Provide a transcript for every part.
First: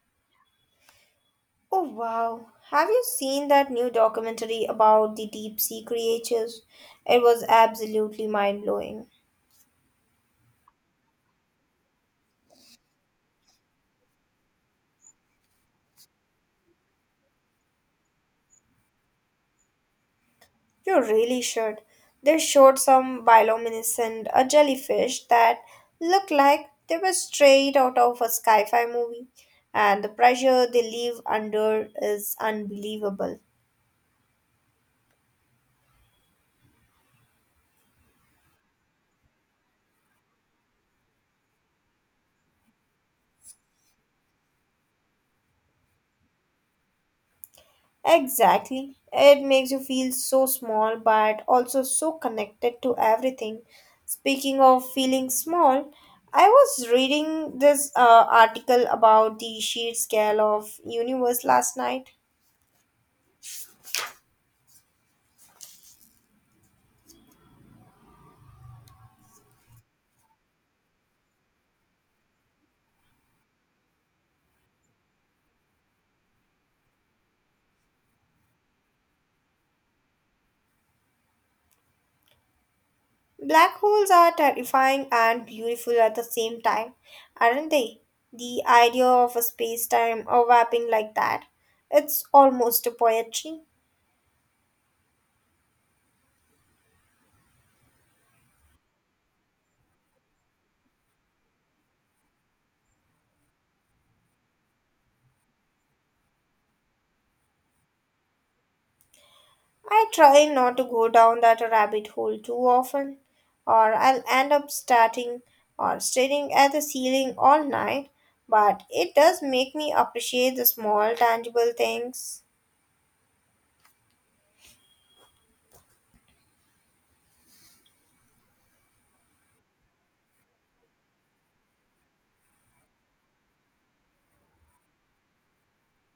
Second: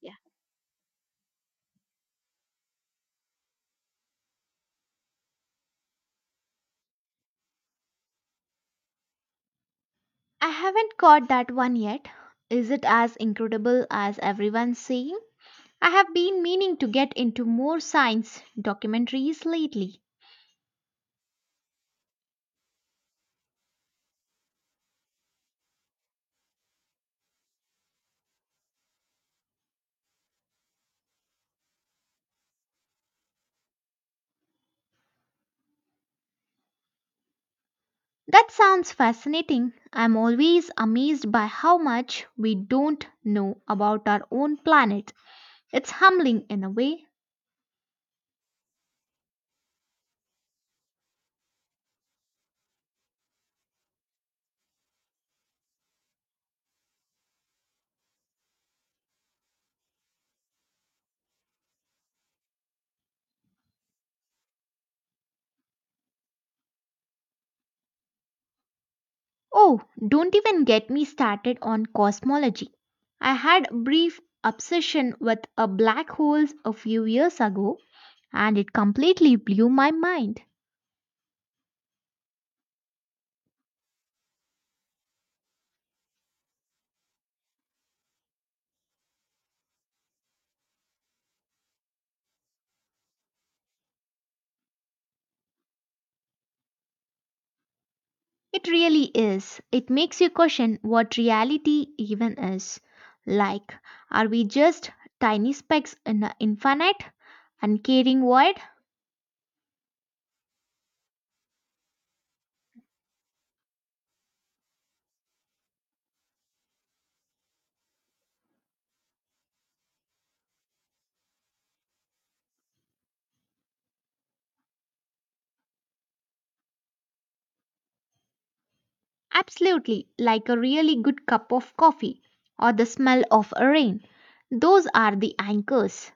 Yeah. Oh wow, have you seen that new documentary about the deep sea creatures? It was absolutely mind blowing. I haven't caught that one yet. Is it as incredible as everyone's saying? I have been meaning to get into more science documentaries lately. You really should. They showed some bioluminescent a jellyfish that looked like they were straight out of a sci fi movie, and the pressure they live under is unbelievable. That sounds fascinating. I'm always amazed by how much we don't know about our own planet. It's humbling in a way. Exactly. It makes you feel so small but also so connected to everything. Speaking of feeling small, I was reading this article about the sheer scale of universe last night. Oh, don't even get me started on cosmology. I had a brief obsession with a black holes a few years ago and it completely blew my mind. Black holes are terrifying and beautiful at the same time, aren't they? The idea of a space-time overlapping like that, it's almost a poetry. It really is. It makes you question what reality even is. Like, are we just tiny specks in an infinite, uncaring void? I try not to go down that rabbit hole too often, or I'll end up starting or staring at the ceiling all night, but it does make me appreciate the small, tangible things. Absolutely, like a really good cup of coffee or the smell of a rain. Those are the anchors.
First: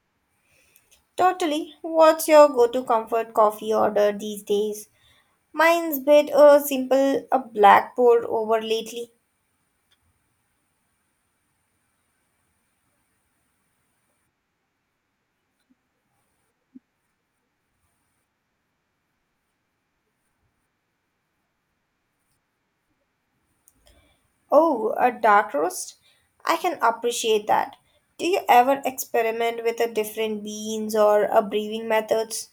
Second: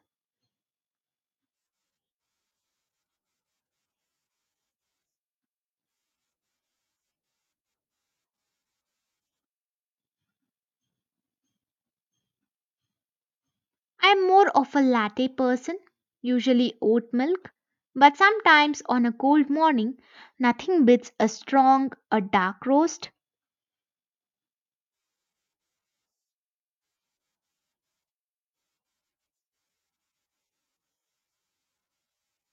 Totally. What's your go to comfort coffee order these days? Mine's bit a simple a black pour over lately. I'm more of a latte person, usually oat milk, but sometimes on a cold morning, nothing beats a strong, a dark roast. Oh, a dark roast? I can appreciate that. Do you ever experiment with a different beans or a brewing methods?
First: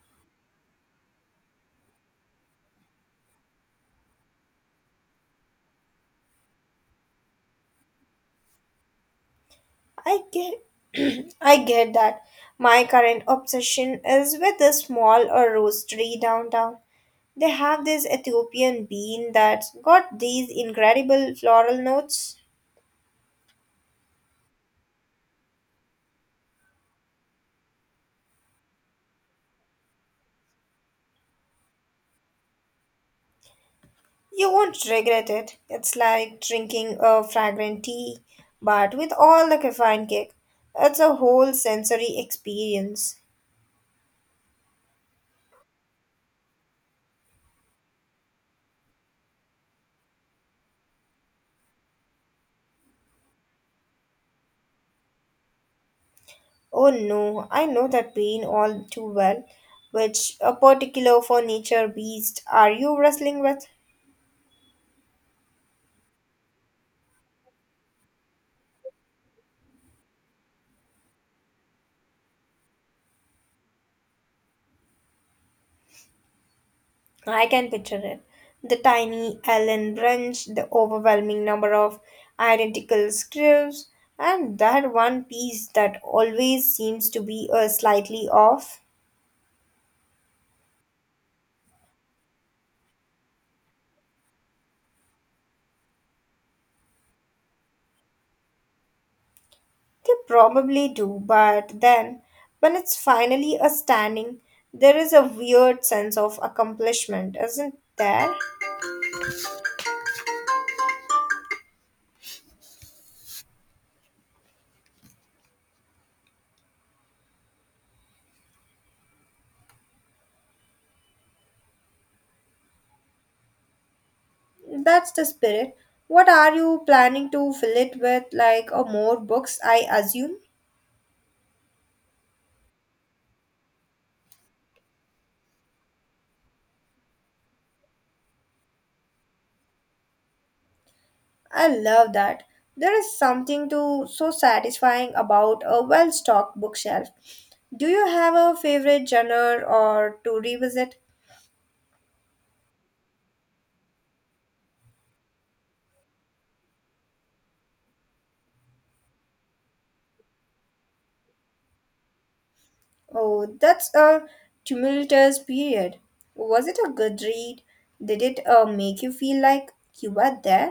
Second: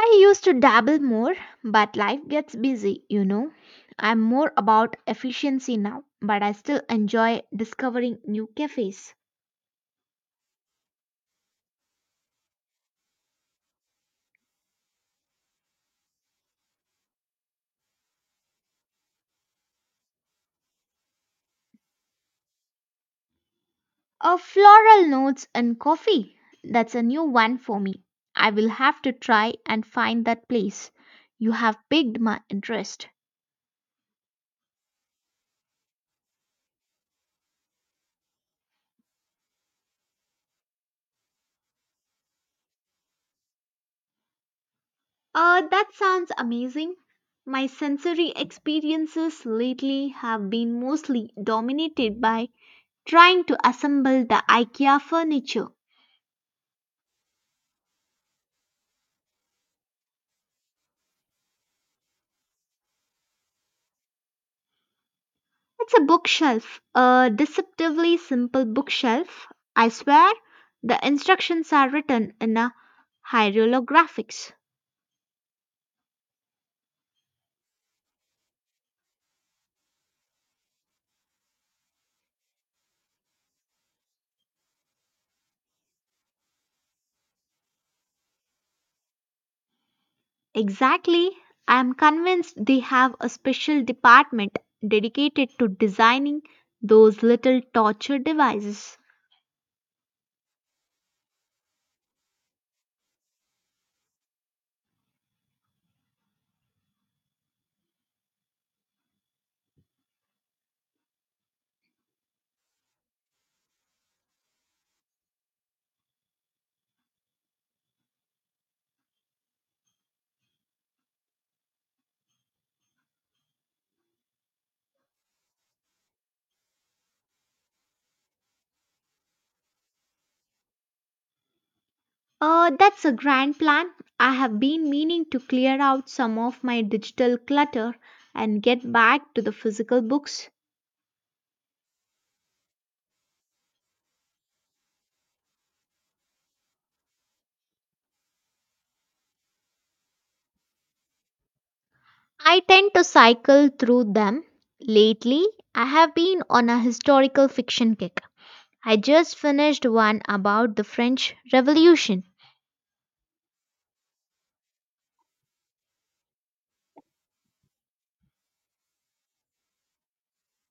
I used to dabble more, but life gets busy, I'm more about efficiency now, but I still enjoy discovering new cafes. I get I get that. My current obsession is with a small or roastery downtown. They have this Ethiopian bean that's got these incredible floral notes. A floral notes and coffee. That's a new one for me. I will have to try and find that place. You have piqued my interest. You won't regret it. It's like drinking a fragrant tea, but with all the caffeine kick. It's a whole sensory experience. That sounds amazing. My sensory experiences lately have been mostly dominated by trying to assemble the IKEA furniture. Oh no, I know that pain all too well. Which a particular furniture beast are you wrestling with? It's a bookshelf, a deceptively simple bookshelf. I swear the instructions are written in a hieroglyphics. I can picture it. The tiny Allen branch, the overwhelming number of identical scripts, and that one piece that always seems to be a slightly off. Exactly. I am convinced they have a special department dedicated to designing those little torture devices. They probably do, but then when it's finally a standing, there is a weird sense of accomplishment, isn't there? That's the spirit. What are you planning to fill it with? Like more books, I assume? That's a grand plan. I have been meaning to clear out some of my digital clutter and get back to the physical books. I love that. There is something to so satisfying about a well-stocked bookshelf. Do you have a favorite genre or to revisit? I tend to cycle through them. Lately, I have been on a historical fiction kick. I just finished one about the French Revolution. Oh, that's a tumultuous period. Was it a good read? Did it make you feel like you were there?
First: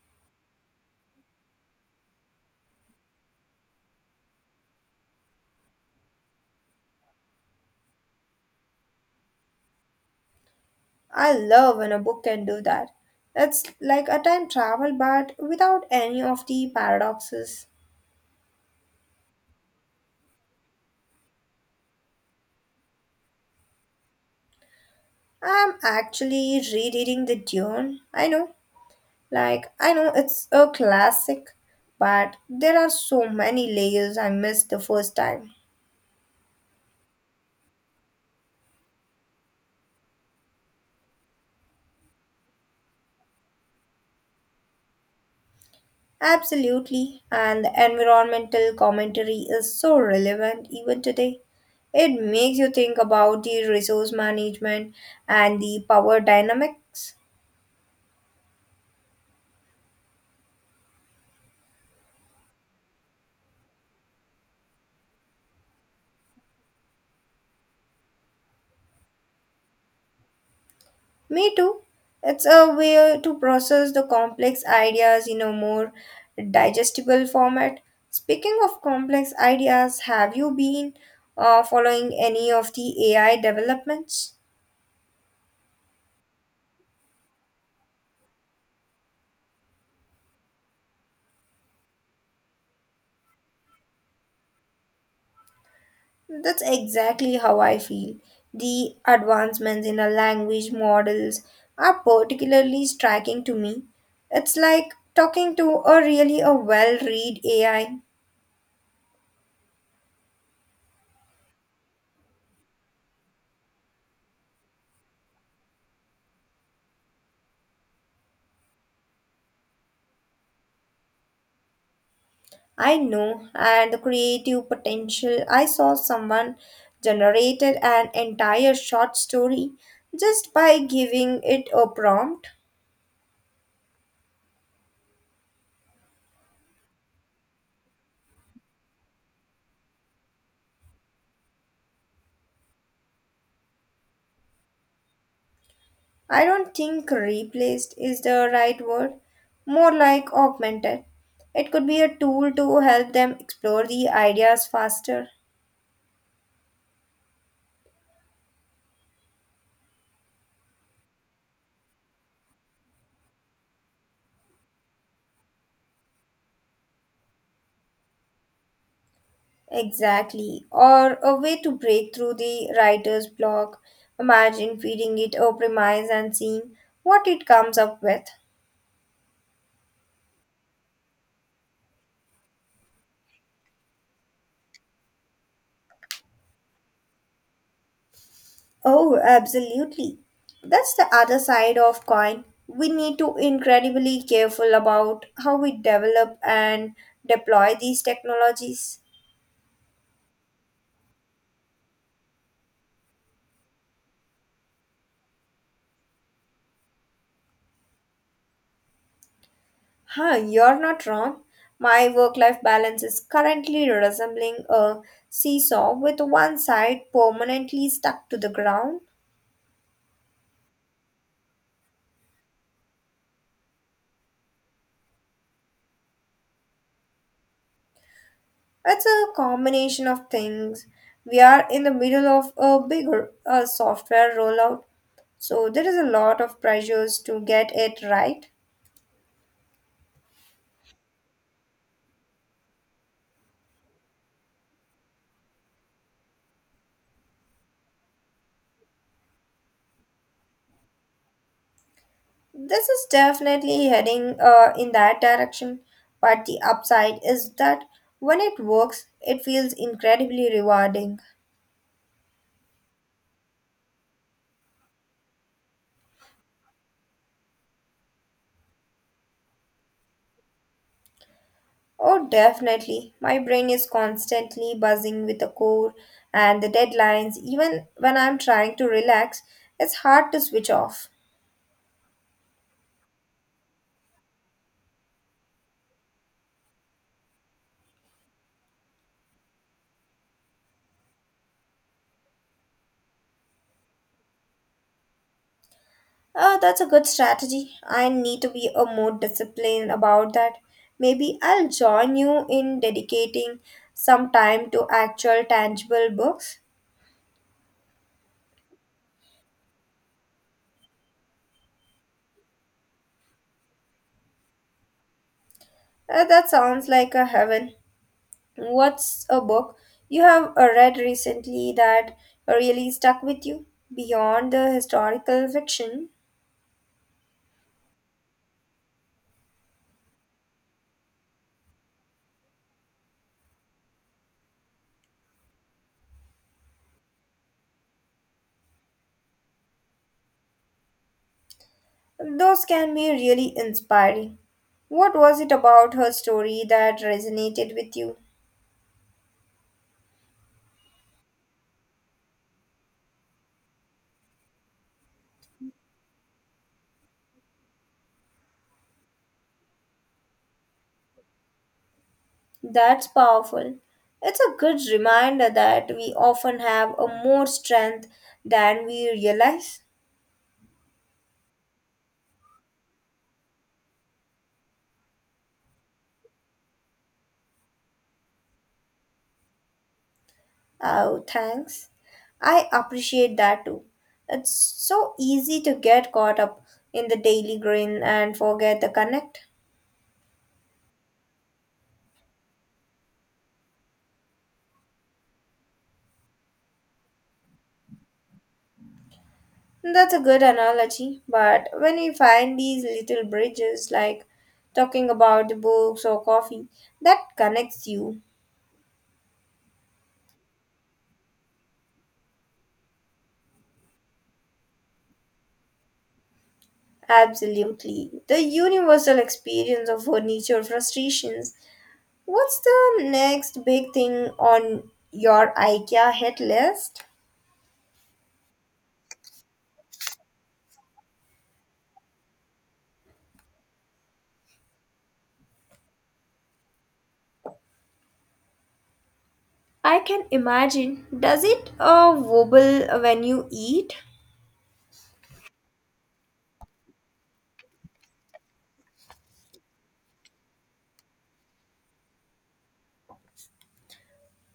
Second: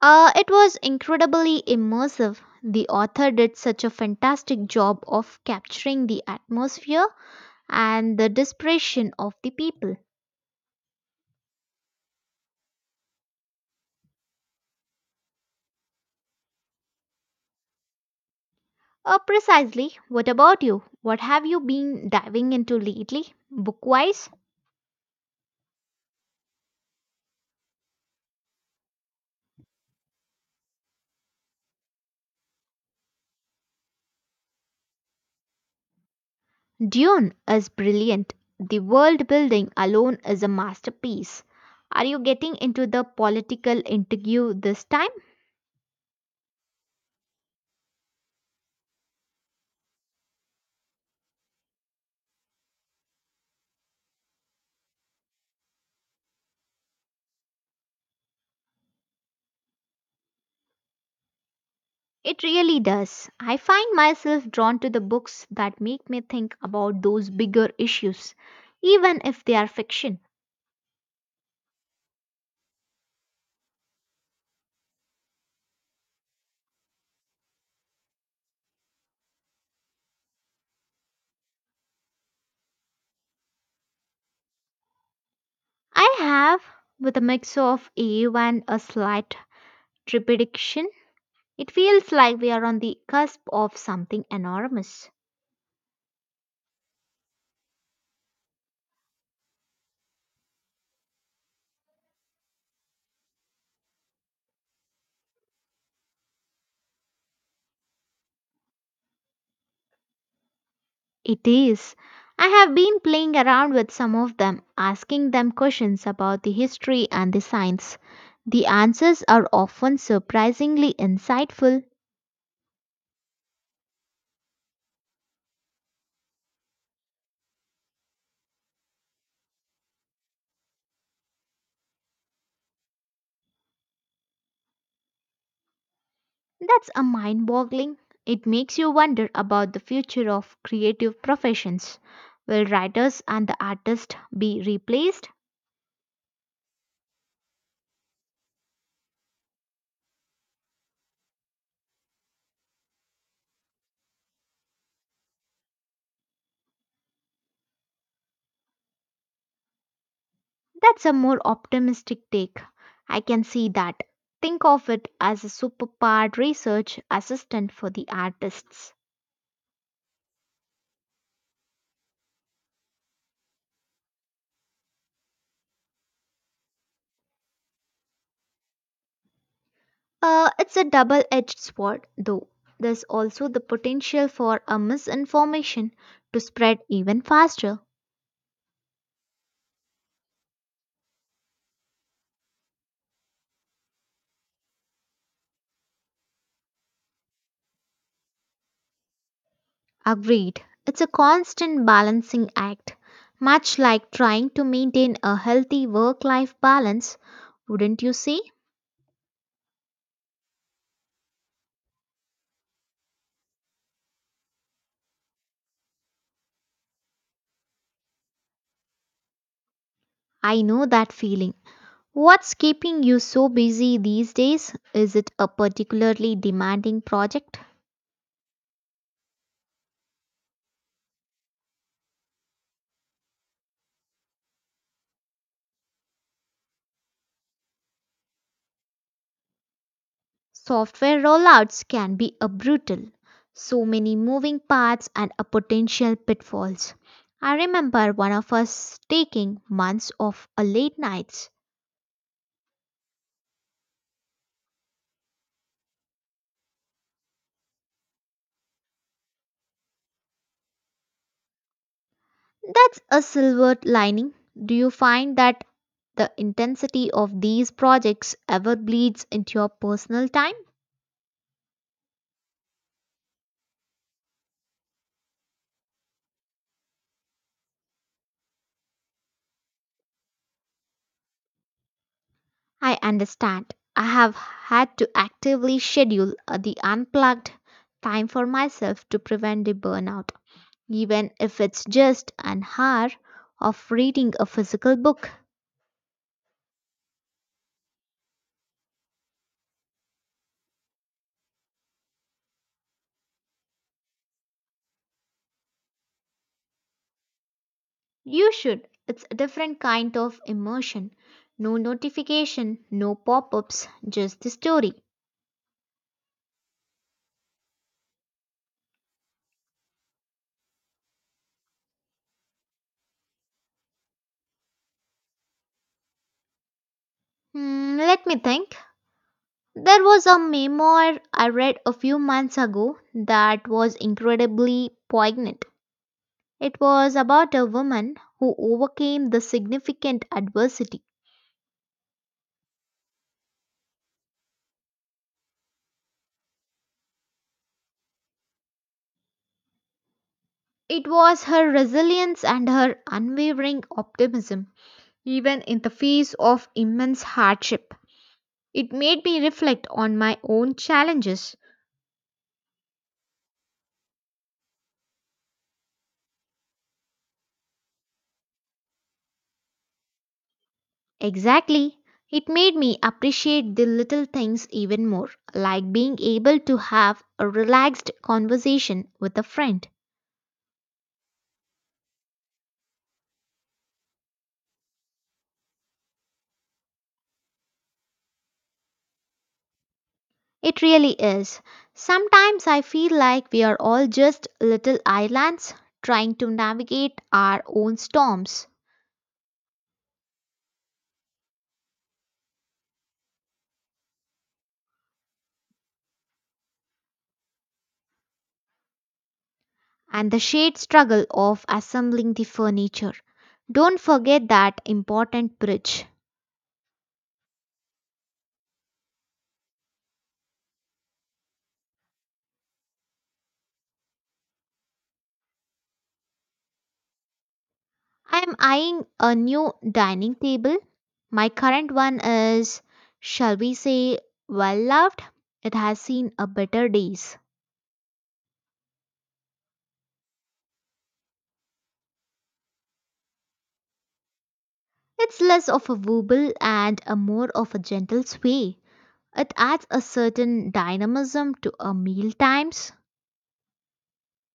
It was incredibly immersive. The author did such a fantastic job of capturing the atmosphere and the desperation of the people. I love when a book can do that. It's like a time travel but without any of the paradoxes. Precisely. What about you? What have you been diving into lately, book wise? I'm actually rereading The Dune. I know Like, I know it's a classic, but there are so many layers I missed the first time. Dune is brilliant. The world building alone is a masterpiece. Are you getting into the political intrigue this time? Absolutely, and the environmental commentary is so relevant even today. It makes you think about the resource management and the power dynamics. It really does. I find myself drawn to the books that make me think about those bigger issues, even if they are fiction. Me too. It's a way to process the complex ideas in a more digestible format. Speaking of complex ideas, have you been following any of the AI developments? I have, with a mix of awe and a slight trepidation, it feels like we are on the cusp of something enormous. That's exactly how I feel. The advancements in the language models are particularly striking to me. It's like talking to a really a well-read AI. It is. I have been playing around with some of them, asking them questions about the history and the science. The answers are often surprisingly insightful. I know, and the creative potential. I saw someone generated an entire short story just by giving it a prompt. That's a mind boggling. It makes you wonder about the future of creative professions. Will writers and the artists be replaced? I don't think replaced is the right word, more like augmented. It could be a tool to help them explore the ideas faster. That's a more optimistic take. I can see that. Think of it as a superpowered research assistant for the artists. Exactly, or a way to break through the writer's block. Imagine feeding it a premise and seeing what it comes up with. It's a double edged sword, though. There's also the potential for a misinformation to spread even faster. Oh, absolutely. That's the other side of coin. We need to incredibly careful about how we develop and deploy these technologies. Agreed. It's a constant balancing act. Much like trying to maintain a healthy work life balance, wouldn't you say? Huh, you're not wrong. My work-life balance is currently resembling a seesaw with one side permanently stuck to the ground. I know that feeling. What's keeping you so busy these days? Is it a particularly demanding project? It's a combination of things. We are in the middle of a bigger software rollout, so there is a lot of pressures to get it right. Software rollouts can be a brutal. So many moving parts and a potential pitfalls. I remember one of us taking months off a late nights. This is definitely heading in that direction, but the upside is that when it works, it feels incredibly rewarding. That's a silver lining. Do you find that the intensity of these projects ever bleeds into your personal time? Oh, definitely. My brain is constantly buzzing with the core and the deadlines. Even when I'm trying to relax, it's hard to switch off. I understand. I have had to actively schedule the unplugged time for myself to prevent the burnout, even if it's just an hour of reading a physical book. Oh, that's a good strategy. I need to be a more disciplined about that. Maybe I'll join you in dedicating some time to actual tangible books. You should. It's a different kind of immersion. No notification, no pop ups, just the story. That sounds like a heaven. What's a book you have read recently that really stuck with you beyond the historical fiction? Hmm, let me think. There was a memoir I read a few months ago that was incredibly poignant. It was about a woman who overcame the significant adversity. Those can be really inspiring. What was it about her story that resonated with you? It was her resilience and her unwavering optimism even in the face of immense hardship. It made me reflect on my own challenges. That's powerful. It's a good reminder that we often have a more strength than we realize. Exactly. It made me appreciate the little things even more, like being able to have a relaxed conversation with a friend. Oh, thanks. I appreciate that too. It's so easy to get caught up in the daily grind and forget the connect. It really is. Sometimes I feel like we are all just little islands trying to navigate our own storms That's a good analogy, but when we find these little bridges, like talking about the books or coffee, that connects you. and the shared struggle of assembling the furniture. Don't forget that important bridge. Absolutely. The universal experience of furniture frustrations. What's the next big thing on your IKEA hit list? I'm eyeing a new dining table. My current one is, shall we say, well loved. It has seen a better days. I can imagine. Does it wobble when you eat? It's less of a wobble and a more of a gentle sway. It adds a certain dynamism to a meal times.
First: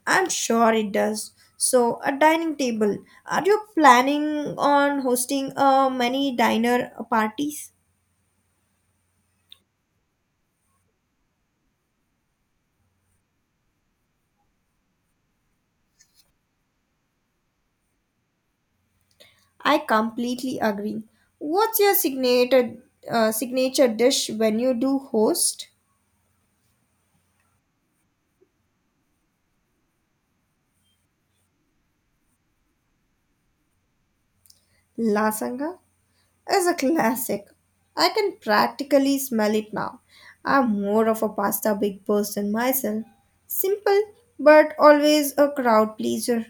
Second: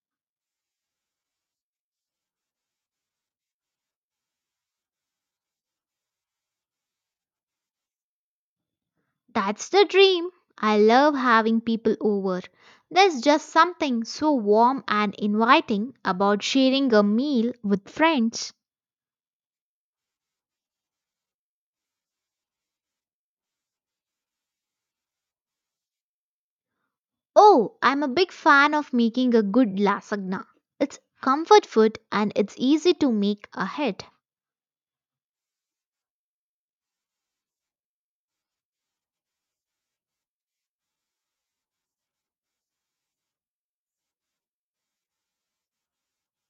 I'm sure it does. So, a dining table. Are you planning on hosting many dinner parties? That's the dream. I love having people over. There's just something so warm and inviting about sharing a meal with friends. I completely agree. What's your signature signature dish when you do host? Oh, I'm a big fan of making a good lasagna. It's comfort food and it's easy to make ahead. Lasagna is a classic. I can practically smell it now. I'm more of a pasta big person myself. Simple, but always a crowd pleaser.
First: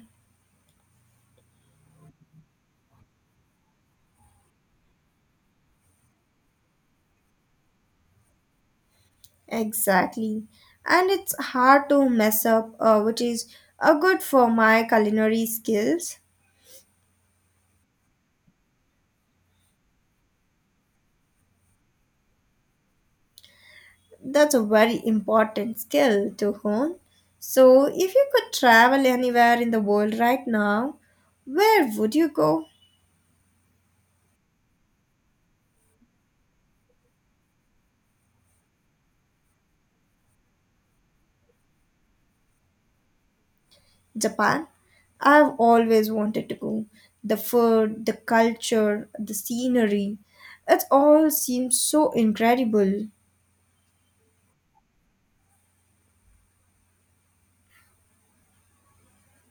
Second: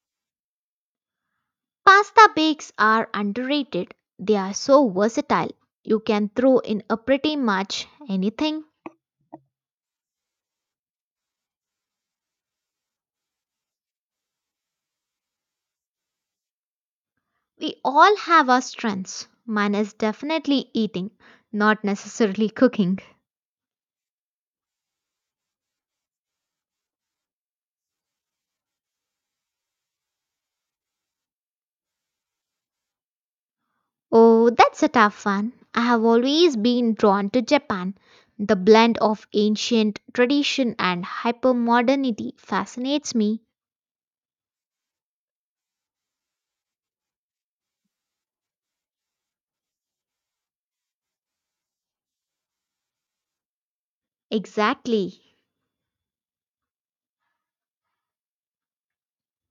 Pasta bakes are underrated. They are so versatile. You can throw in a pretty much anything. Exactly. And it's hard to mess up, which is good for my culinary skills. We all have our strengths. Mine is definitely eating, not necessarily cooking. That's a very important skill to hone. So, if you could travel anywhere in the world right now, where would you go? Oh, that's a tough one. I have always been drawn to Japan. The blend of ancient tradition and hypermodernity fascinates me. Japan. I've always wanted to go. The food, the culture, the scenery. It all seems so incredible. Exactly.